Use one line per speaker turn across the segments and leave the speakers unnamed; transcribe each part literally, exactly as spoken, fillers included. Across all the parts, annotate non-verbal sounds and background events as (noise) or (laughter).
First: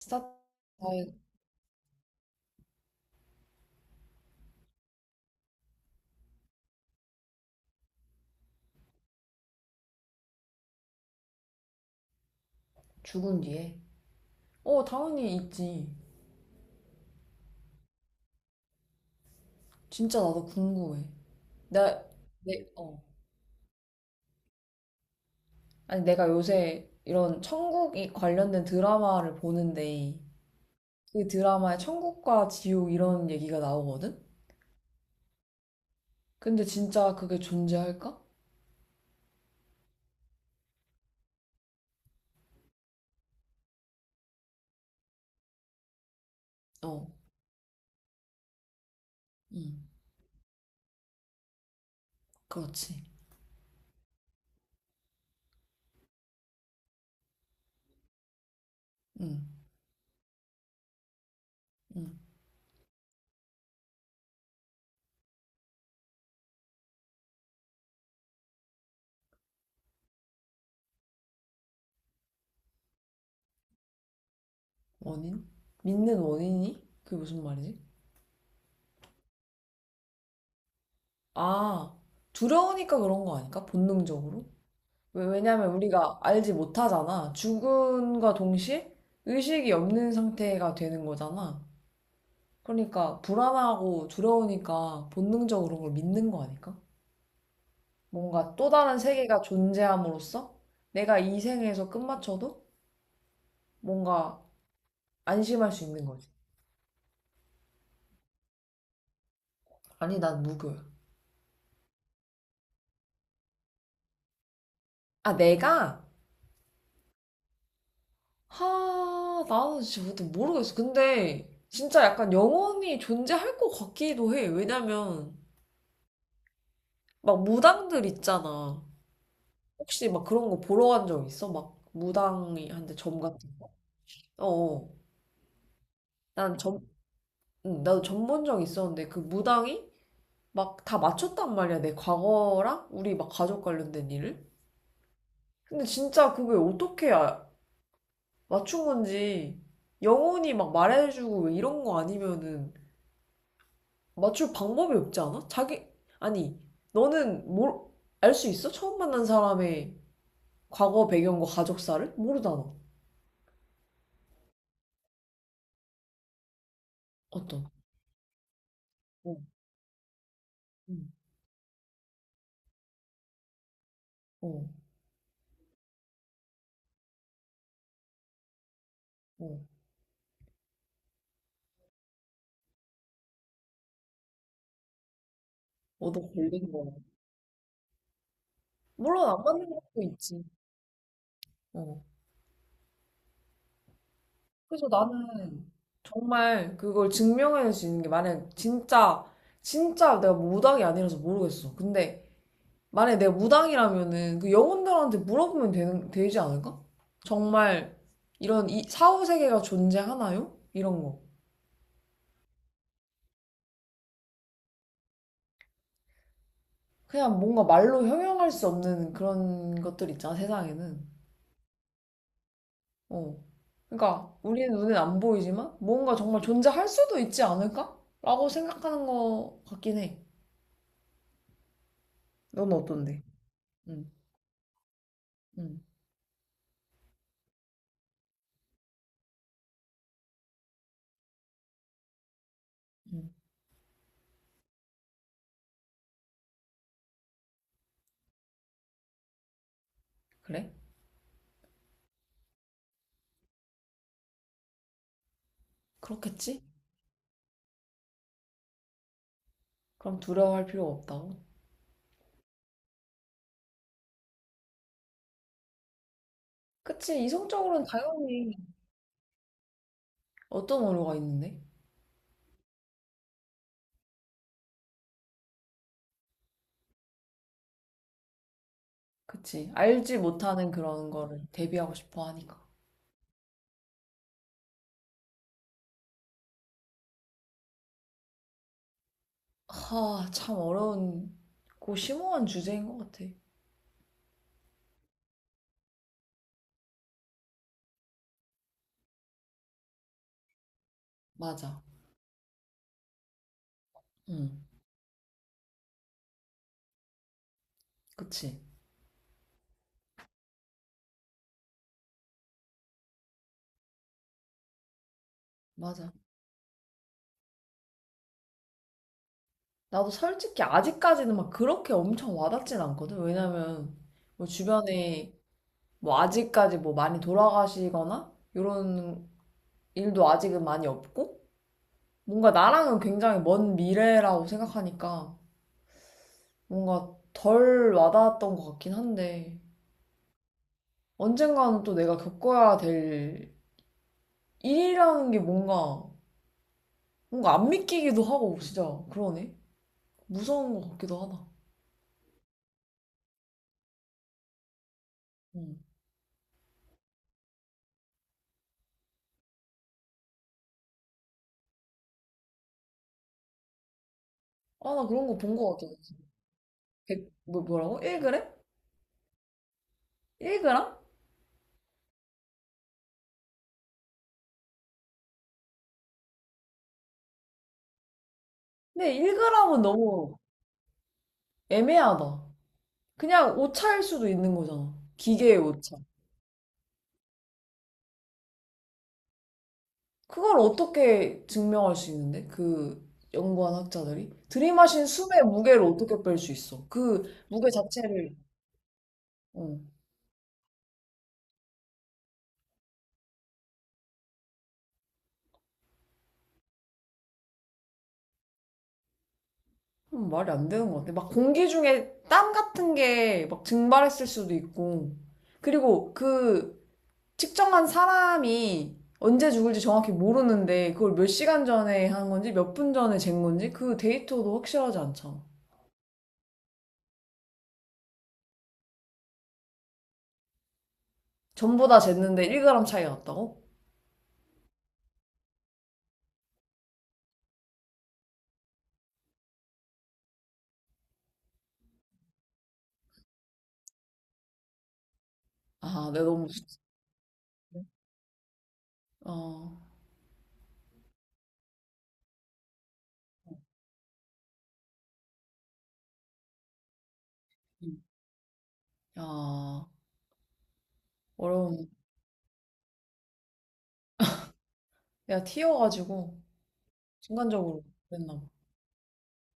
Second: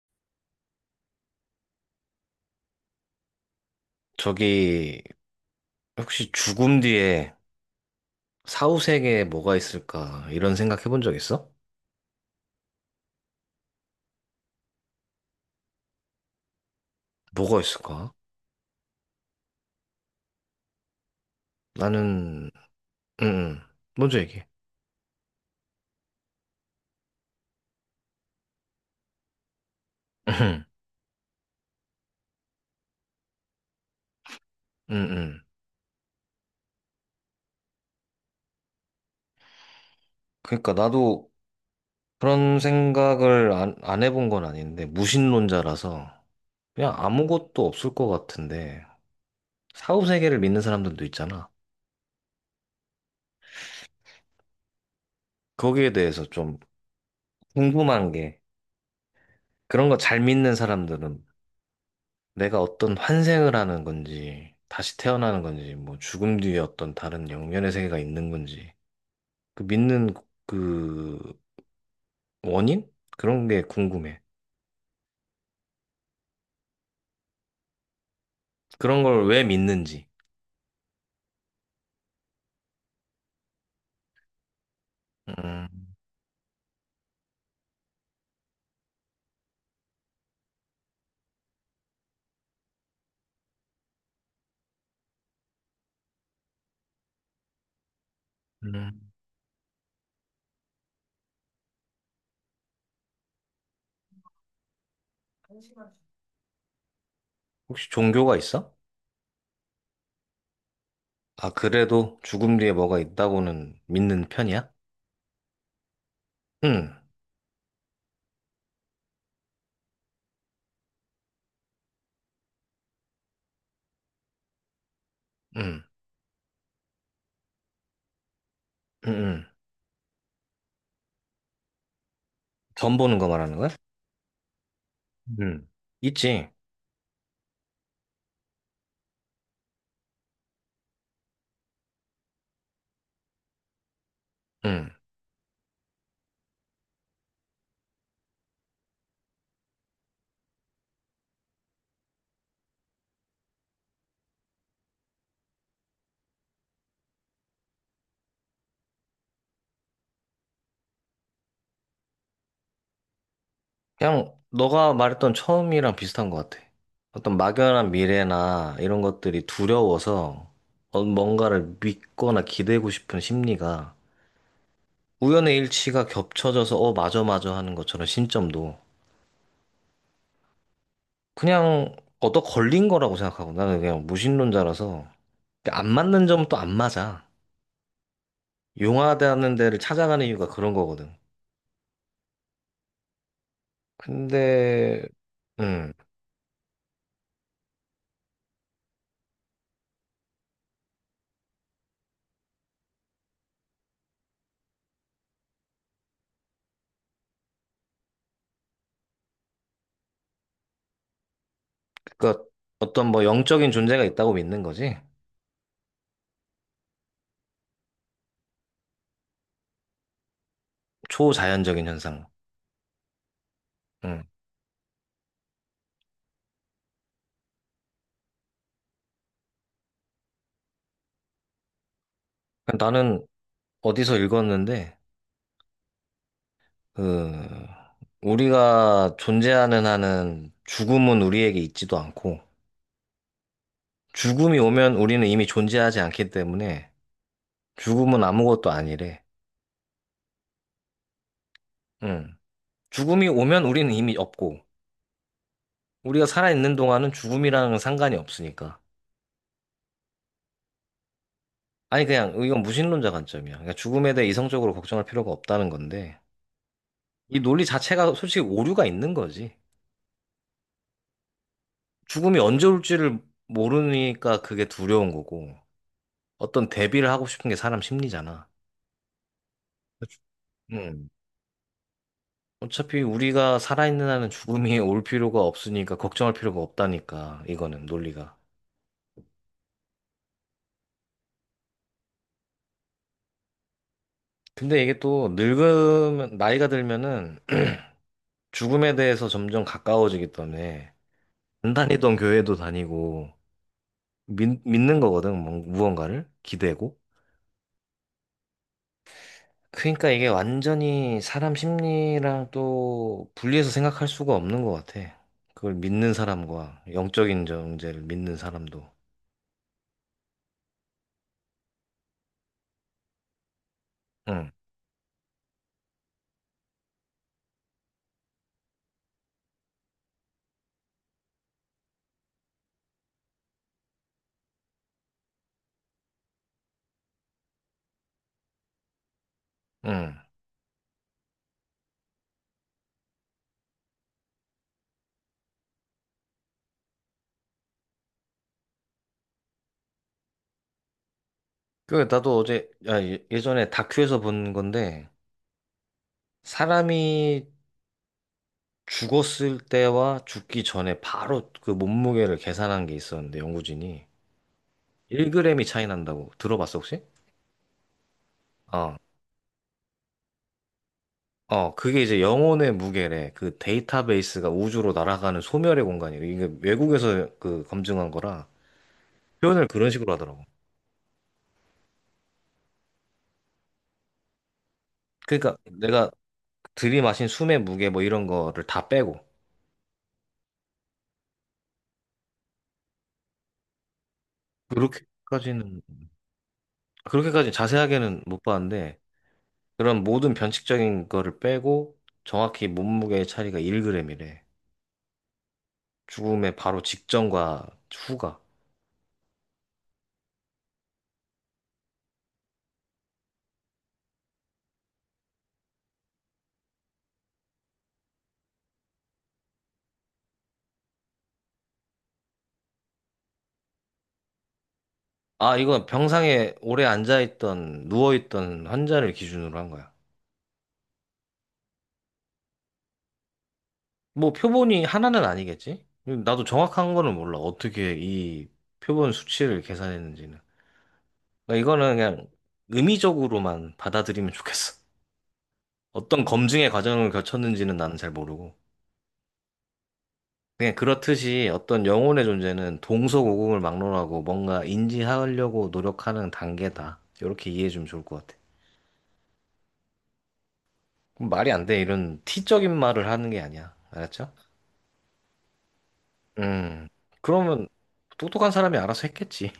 스타트가
저기, 혹시 죽음 뒤에 사후세계에 뭐가 있을까? 이런 생각 해본 적 있어?
죽은 뒤에 어, 당연히 있지.
뭐가 있을까?
진짜 나도 궁금해. 나,
나는,
내, 어.
음 음. 먼저 얘기해.
아니, 내가 요새 이런 천국이 관련된 드라마를 보는데
응, 응.
그 드라마에 천국과 지옥 이런 얘기가 나오거든?
응, 응.
근데 진짜 그게 존재할까?
그러니까 나도 그런 생각을 안, 안 해본 건 아닌데, 무신론자라서 그냥
어,
아무것도 없을 것 같은데,
응,
사후세계를 믿는 사람들도 있잖아.
그렇지.
거기에 대해서 좀 궁금한 게,
응,
그런 거 잘 믿는 사람들은
응.
내가 어떤 환생을 하는 건지, 다시 태어나는 건지, 뭐 죽음 뒤에 어떤 다른 영면의 세계가 있는 건지, 그 믿는 그 원인? 그런 게 궁금해.
원인? 믿는 원인이? 그게 무슨 말이지?
그런 걸 왜 믿는지.
아, 두려우니까 그런 거 아닐까? 본능적으로? 왜-
음,
왜냐면 우리가 알지 못하잖아. 죽음과 동시에 의식이 없는 상태가 되는 거잖아. 그러니까 불안하고 두려우니까 본능적으로 그걸 믿는 거 아닐까? 뭔가 또 다른
음.
세계가 존재함으로써 내가 이 생에서 끝마쳐도 뭔가 안심할 수 있는 거지.
혹시 종교가 있어?
아니, 난 무교야.
아, 그래도 죽음 뒤에 뭐가 있다고는 믿는 편이야?
아, 내가?
응,
하, 나는 진짜 모르겠어. 근데 진짜 약간 영원히 존재할 것 같기도 해. 왜냐면
응,
막 무당들 있잖아.
응, 응.
혹시 막 그런 거 보러 간 적 있어? 막 무당이 한테
전 보는
점
거
같은
말하는 거야?
거? 어어.
응, 있지.
난 점, 응, 나도 점 본 적 있었는데 그 무당이 막 다 맞췄단 말이야. 내 과거랑 우리 막 가족 관련된 일을.
응.
근데 진짜 그게 어떻게 아- 맞춘 건지 영혼이 막 말해주고 왜 이런 거 아니면은 맞출 방법이 없지 않아? 자기, 아니, 너는 뭘, 알 수 있어? 처음 만난 사람의 과거 배경과 가족사를? 모르잖아.
그냥 너가 말했던 처음이랑 비슷한 것 같아. 어떤
어떤?
막연한 미래나 이런
어,
것들이 두려워서 어,
응,
뭔가를 믿거나 기대고 싶은 심리가
어,
우연의 일치가 겹쳐져서 어, 맞아, 맞아 하는 것처럼 신점도
어.
그냥 얻어 걸린 거라고 생각하고 나는 그냥 무신론자라서 안
얻어
맞는 점은 또 안
걸린 거야.
맞아.
물론 안
용하다는
맞는
데를
것도
찾아가는
있지.
이유가 그런 거거든.
어. 그래서
근데,
나는
음,
정말 그걸 증명할 수 있는 게 만약 진짜 진짜 내가 무당이 아니라서 모르겠어. 근데 만약 내가 무당이라면은 그 영혼들한테 물어보면 되는 되지 않을까? 정말 이런 이 사후 세계가 존재하나요? 이런 거.
그니까 어떤 뭐 영적인 존재가 있다고 믿는 거지.
그냥 뭔가 말로 형용할 수 없는 그런 것들 있잖아, 세상에는.
초자연적인 현상.
어.
음.
그러니까 우리는 눈엔 안 보이지만 뭔가 정말 존재할 수도 있지 않을까? 라고 생각하는 것 같긴 해. 넌 어떤데?
나는
응,
어디서 읽었는데,
응,
그, 우리가 존재하는 한은 죽음은 우리에게 있지도 않고,
응.
죽음이 오면 우리는 이미 존재하지 않기 때문에, 죽음은 아무것도 아니래.
그래?
응. 죽음이 오면 우리는 이미 없고, 우리가
그렇겠지?
살아있는 동안은 죽음이랑 상관이 없으니까.
그럼 두려워할 필요가 없다고.
아니, 그냥, 이건 무신론자 관점이야. 그러니까 죽음에 대해 이성적으로 걱정할 필요가 없다는 건데,
그치,
이 논리
이성적으로는
자체가 솔직히
당연히.
오류가 있는 거지.
어떤 오류가 있는데?
죽음이 언제 올지를 모르니까 그게 두려운 거고, 어떤 대비를 하고 싶은 게 사람 심리잖아.
그치,
그치.
알지 못하는
음.
그런 거를 대비하고 싶어 하니까.
어차피 우리가 살아있는 한은 죽음이 (laughs) 올 필요가 없으니까 걱정할 필요가 없다니까 이거는 논리가.
하, 참 어려운, 고 심오한 주제인 것 같아.
근데 이게 또 늙으면 나이가 들면은 (clears throat) 죽음에 대해서 점점 가까워지기 때문에 안
맞아.
다니던 교회도 다니고 믿,
응,
믿는 거거든 뭔- 무언가를 기대고.
그치.
그러니까 이게 완전히 사람 심리랑 또 분리해서 생각할 수가 없는 것 같아. 그걸
맞아.
믿는 사람과 영적인 존재를 믿는 사람도.
나도 솔직히 아직까지는 막 그렇게 엄청 와닿진 않거든. 왜냐면 뭐 주변에 뭐 아직까지 뭐 많이 돌아가시거나 이런 일도 아직은 많이 없고 뭔가 나랑은 굉장히 먼 미래라고 생각하니까 뭔가 덜 와닿았던 것 같긴 한데
응.
언젠가는 또 내가 겪어야 될 일이라는 게 뭔가 뭔가 안 믿기기도 하고 진짜 그러네. 무서운 것 같기도 하다.
그, 나도 어제, 아, 예- 예전에 다큐에서 본 건데,
음.
사람이 죽었을 때와 죽기 전에 바로 그 몸무게를 계산한 게 있었는데, 연구진이.
아, 나 그런 거 본
일 그램이
것 같아.
차이 난다고 들어봤어, 혹시?
백, 뭐, 뭐라고? 일 그램?
어.
일 그램?
어, 그게 이제 영혼의 무게래. 그 데이터베이스가 우주로 날아가는 소멸의 공간이래. 이게 외국에서 그 검증한 거라
근데
표현을
일 그램은
그런 식으로
너무
하더라고.
애매하다. 그냥 오차일 수도 있는 거잖아.
그러니까
기계의 오차.
내가 들이마신 숨의 무게 뭐 이런 거를 다 빼고.
그걸 어떻게 증명할 수 있는데? 그 연구한 학자들이? 들이마신 숨의
그렇게까지는,
무게를 어떻게 뺄 수 있어? 그
그렇게까지
무게
자세하게는
자체를,
못 봤는데,
어.
그런 모든 변칙적인 거를 빼고 정확히 몸무게의 차이가 일 그램이래. 죽음의 바로 직전과 후가.
그럼 말이 안 되는 것 같아. 막 공기 중에 땀 같은 게 막 증발했을 수도 있고. 그리고 그 측정한 사람이 언제 죽을지 정확히 모르는데 그걸 몇 시간 전에 한 건지 몇 분 전에 잰 건지 그 데이터도 확실하지 않잖아.
아, 이건 병상에 오래 앉아있던, 누워있던 환자를 기준으로 한 거야.
전부 다 쟀는데 일 그램 차이가 났다고?
뭐 표본이 하나는 아니겠지? 나도 정확한 거는 몰라. 어떻게 이 표본 수치를 계산했는지는. 그러니까 이거는 그냥 의미적으로만 받아들이면 좋겠어.
아,
어떤
내가 너무
검증의 과정을 거쳤는지는 나는 잘 모르고.
아,
그냥 그렇듯이 어떤 영혼의 존재는 동서고금을 막론하고 뭔가 인지하려고 노력하는 단계다. 이렇게 이해해 주면
음.
좋을 것 같아.
야,
그럼 말이 안 돼.
어려운.
이런 티적인 말을 하는 게 아니야. 알았죠?
내가 튀어가지고
음. 그러면
순간적으로 그랬나 봐.
똑똑한 사람이 알아서 했겠지.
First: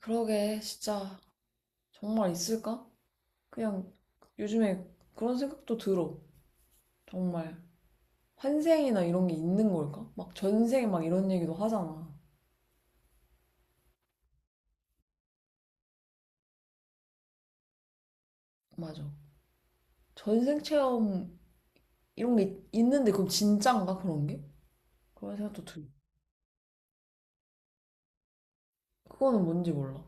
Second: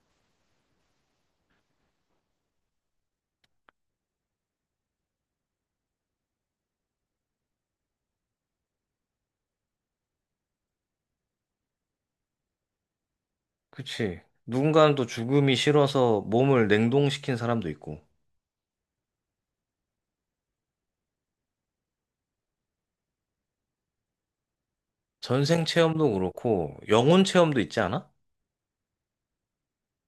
그러게, 진짜 정말 있을까? 그냥 요즘에 그런 생각도 들어. 정말 환생이나 이런 게 있는 걸까? 막 전생 막 이런 얘기도 하잖아.
그치. 누군가는 또 죽음이 싫어서 몸을 냉동시킨 사람도 있고,
맞아. 전생 체험 이런 게 있- 있는데 그럼 진짠가 그런 게? 그런
전생
생각도 들어.
체험도 그렇고, 영혼 체험도 있지 않아?
그거는 뭔지 몰라.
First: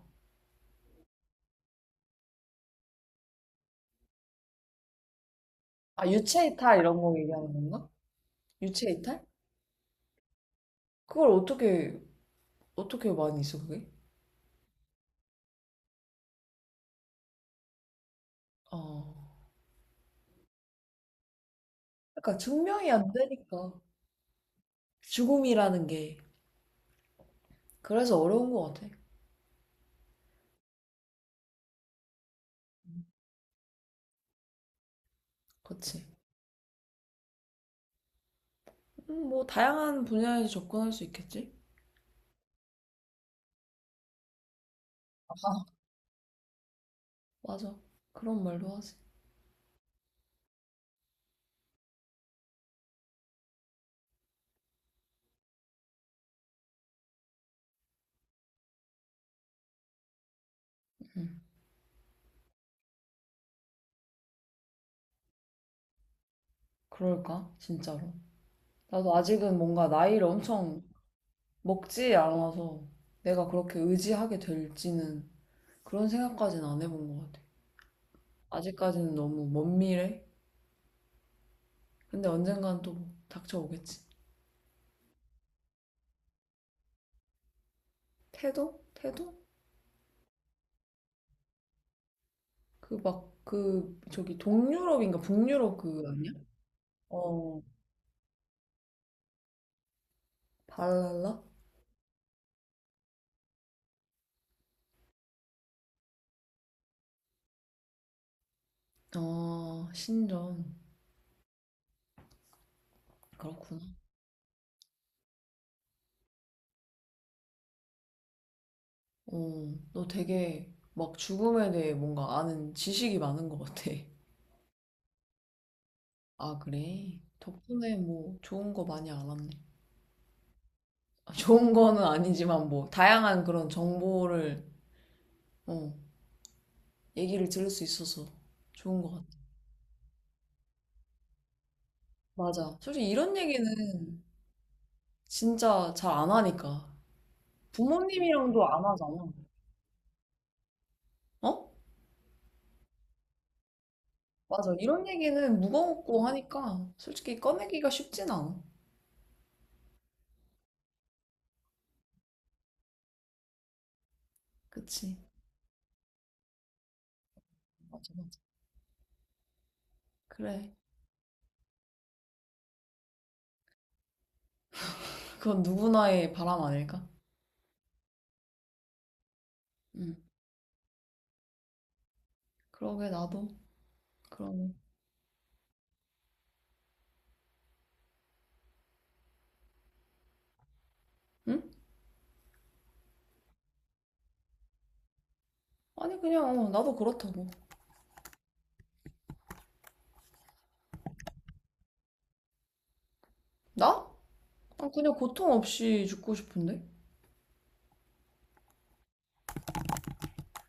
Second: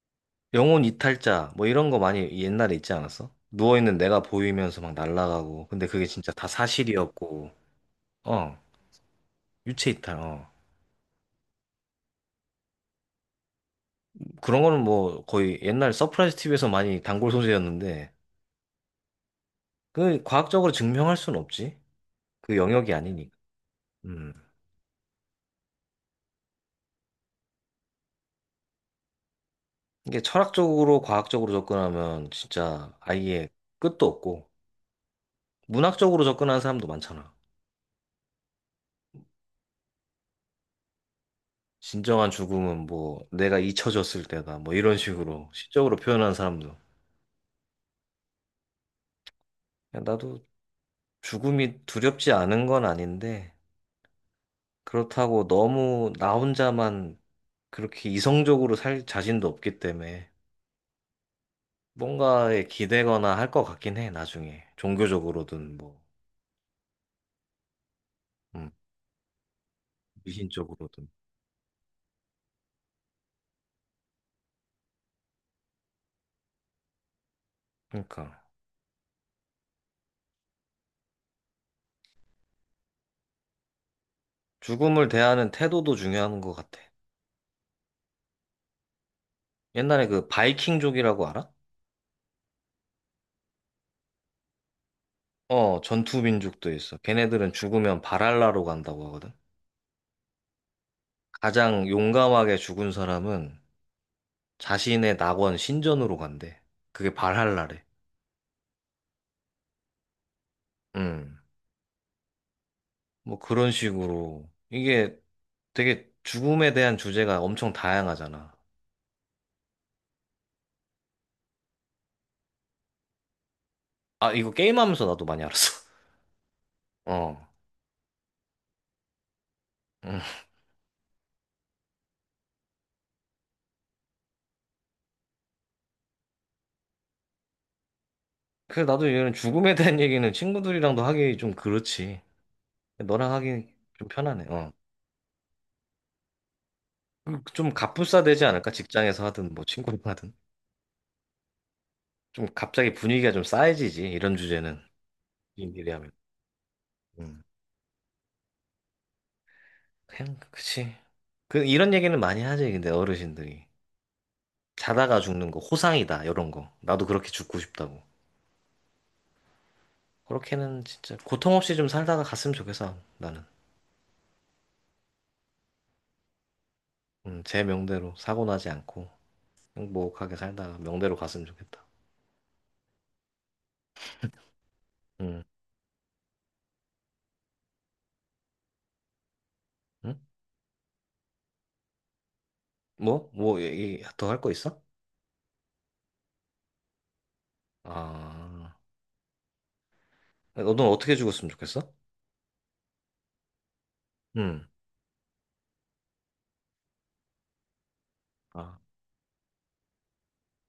영혼 이탈자, 뭐 이런 거 많이 옛날에 있지 않았어? 누워있는 내가 보이면서 막 날아가고, 근데 그게
아,
진짜 다
유체 이탈 이런 거
사실이었고,
얘기하는 건가?
어,
유체 이탈?
유체 이탈, 어.
그걸 어떻게 어떻게 많이 있어 그게?
그런 거는 뭐 거의 옛날 서프라이즈 티비에서 많이 단골 소재였는데,
아,
그 과학적으로 증명할 수는 없지.
그러니까
그
증명이
영역이
안
아니니까.
되니까
음.
죽음이라는 게 그래서 어려운 것 같아.
이게 철학적으로, 과학적으로 접근하면 진짜 아예 끝도 없고,
그치?
문학적으로 접근하는 사람도 많잖아.
음, 뭐 다양한 분야에서 접근할 수 있겠지?
진정한 죽음은 뭐 내가 잊혀졌을 때다. 뭐 이런 식으로 시적으로 표현하는 사람도. 야,
맞아. 그런 말도 하지.
나도 죽음이 두렵지 않은 건 아닌데, 그렇다고 너무 나 혼자만 그렇게 이성적으로 살 자신도 없기 때문에
음,
뭔가에 기대거나 할 것 같긴 해, 나중에. 종교적으로든 뭐,
그럴까? 진짜로.
음,
나도 아직은 뭔가 나이를 엄청
미신적으로든.
먹지 않아서 내가 그렇게 의지하게 될지는 그런 생각까지는 안 해본 것 같아.
그러니까
아직까지는 너무 먼 미래? 근데 언젠간 또 닥쳐오겠지.
죽음을 대하는 태도도 중요한 것 같아.
태도? 태도?
옛날에 그 바이킹족이라고 알아?
그 막, 그, 저기 동유럽인가 북유럽
어,
그 아니야?
전투민족도 있어. 걔네들은
어,
죽으면 발할라로 간다고 하거든.
발랄라?
가장 용감하게 죽은 사람은 자신의 낙원 신전으로 간대. 그게 발할라래.
어, 신전.
음. 뭐 그런
그렇구나.
식으로. 이게 되게 죽음에 대한 주제가 엄청 다양하잖아.
어, 너 되게 막 죽음에 대해 뭔가 아는 지식이 많은 것 같아.
아, 이거 게임하면서 나도 많이 알았어. (laughs)
아, 그래?
어.
덕분에 뭐 좋은 거 많이 알았네.
음.
아, 좋은 거는 아니지만 뭐 다양한 그런 정보를 어, 얘기를 들을 수 있어서
그래서
좋은
나도
것
이런
같아.
죽음에 대한 얘기는 친구들이랑도 하기 좀 그렇지.
맞아. 솔직히
너랑
이런 얘기는
하기 좀 편하네. 어.
진짜 잘 안 하니까.
음, 좀 갑분싸 되지
부모님이랑도
않을까?
안
직장에서
하잖아.
하든 뭐 친구랑 하든.
어?
좀 갑자기 분위기가 좀 싸해지지. 이런
맞아.
주제는.
이런 얘기는
일이 하면.
무거웠고 하니까 솔직히
음.
꺼내기가 쉽진 않아.
그냥 그치. 그 이런 얘기는 많이 하지. 근데 어르신들이
그치.
자다가 죽는 거 호상이다. 이런 거. 나도 그렇게 죽고 싶다고.
맞아, 맞아. 그래.
그렇게는 진짜 고통 없이 좀 살다가 갔으면 좋겠어, 나는.
그건 누구나의 바람 아닐까?
음, 제 명대로 사고 나지 않고
응.
행복하게 살다가 명대로 갔으면 좋겠다.
그러게, 나도. 그러네.
음, 응?
응?
뭐? 뭐, 얘기 더 할 거 있어?
아니, 그냥, 어, 나도 그렇다고.
아, 너는 어떻게 죽었으면 좋겠어?
나?
음,
난 그냥 고통 없이 죽고 싶은데?
아,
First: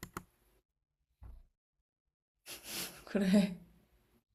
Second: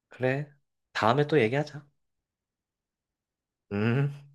그래. 다음에 또 얘기하자.
(laughs) 그래.
음.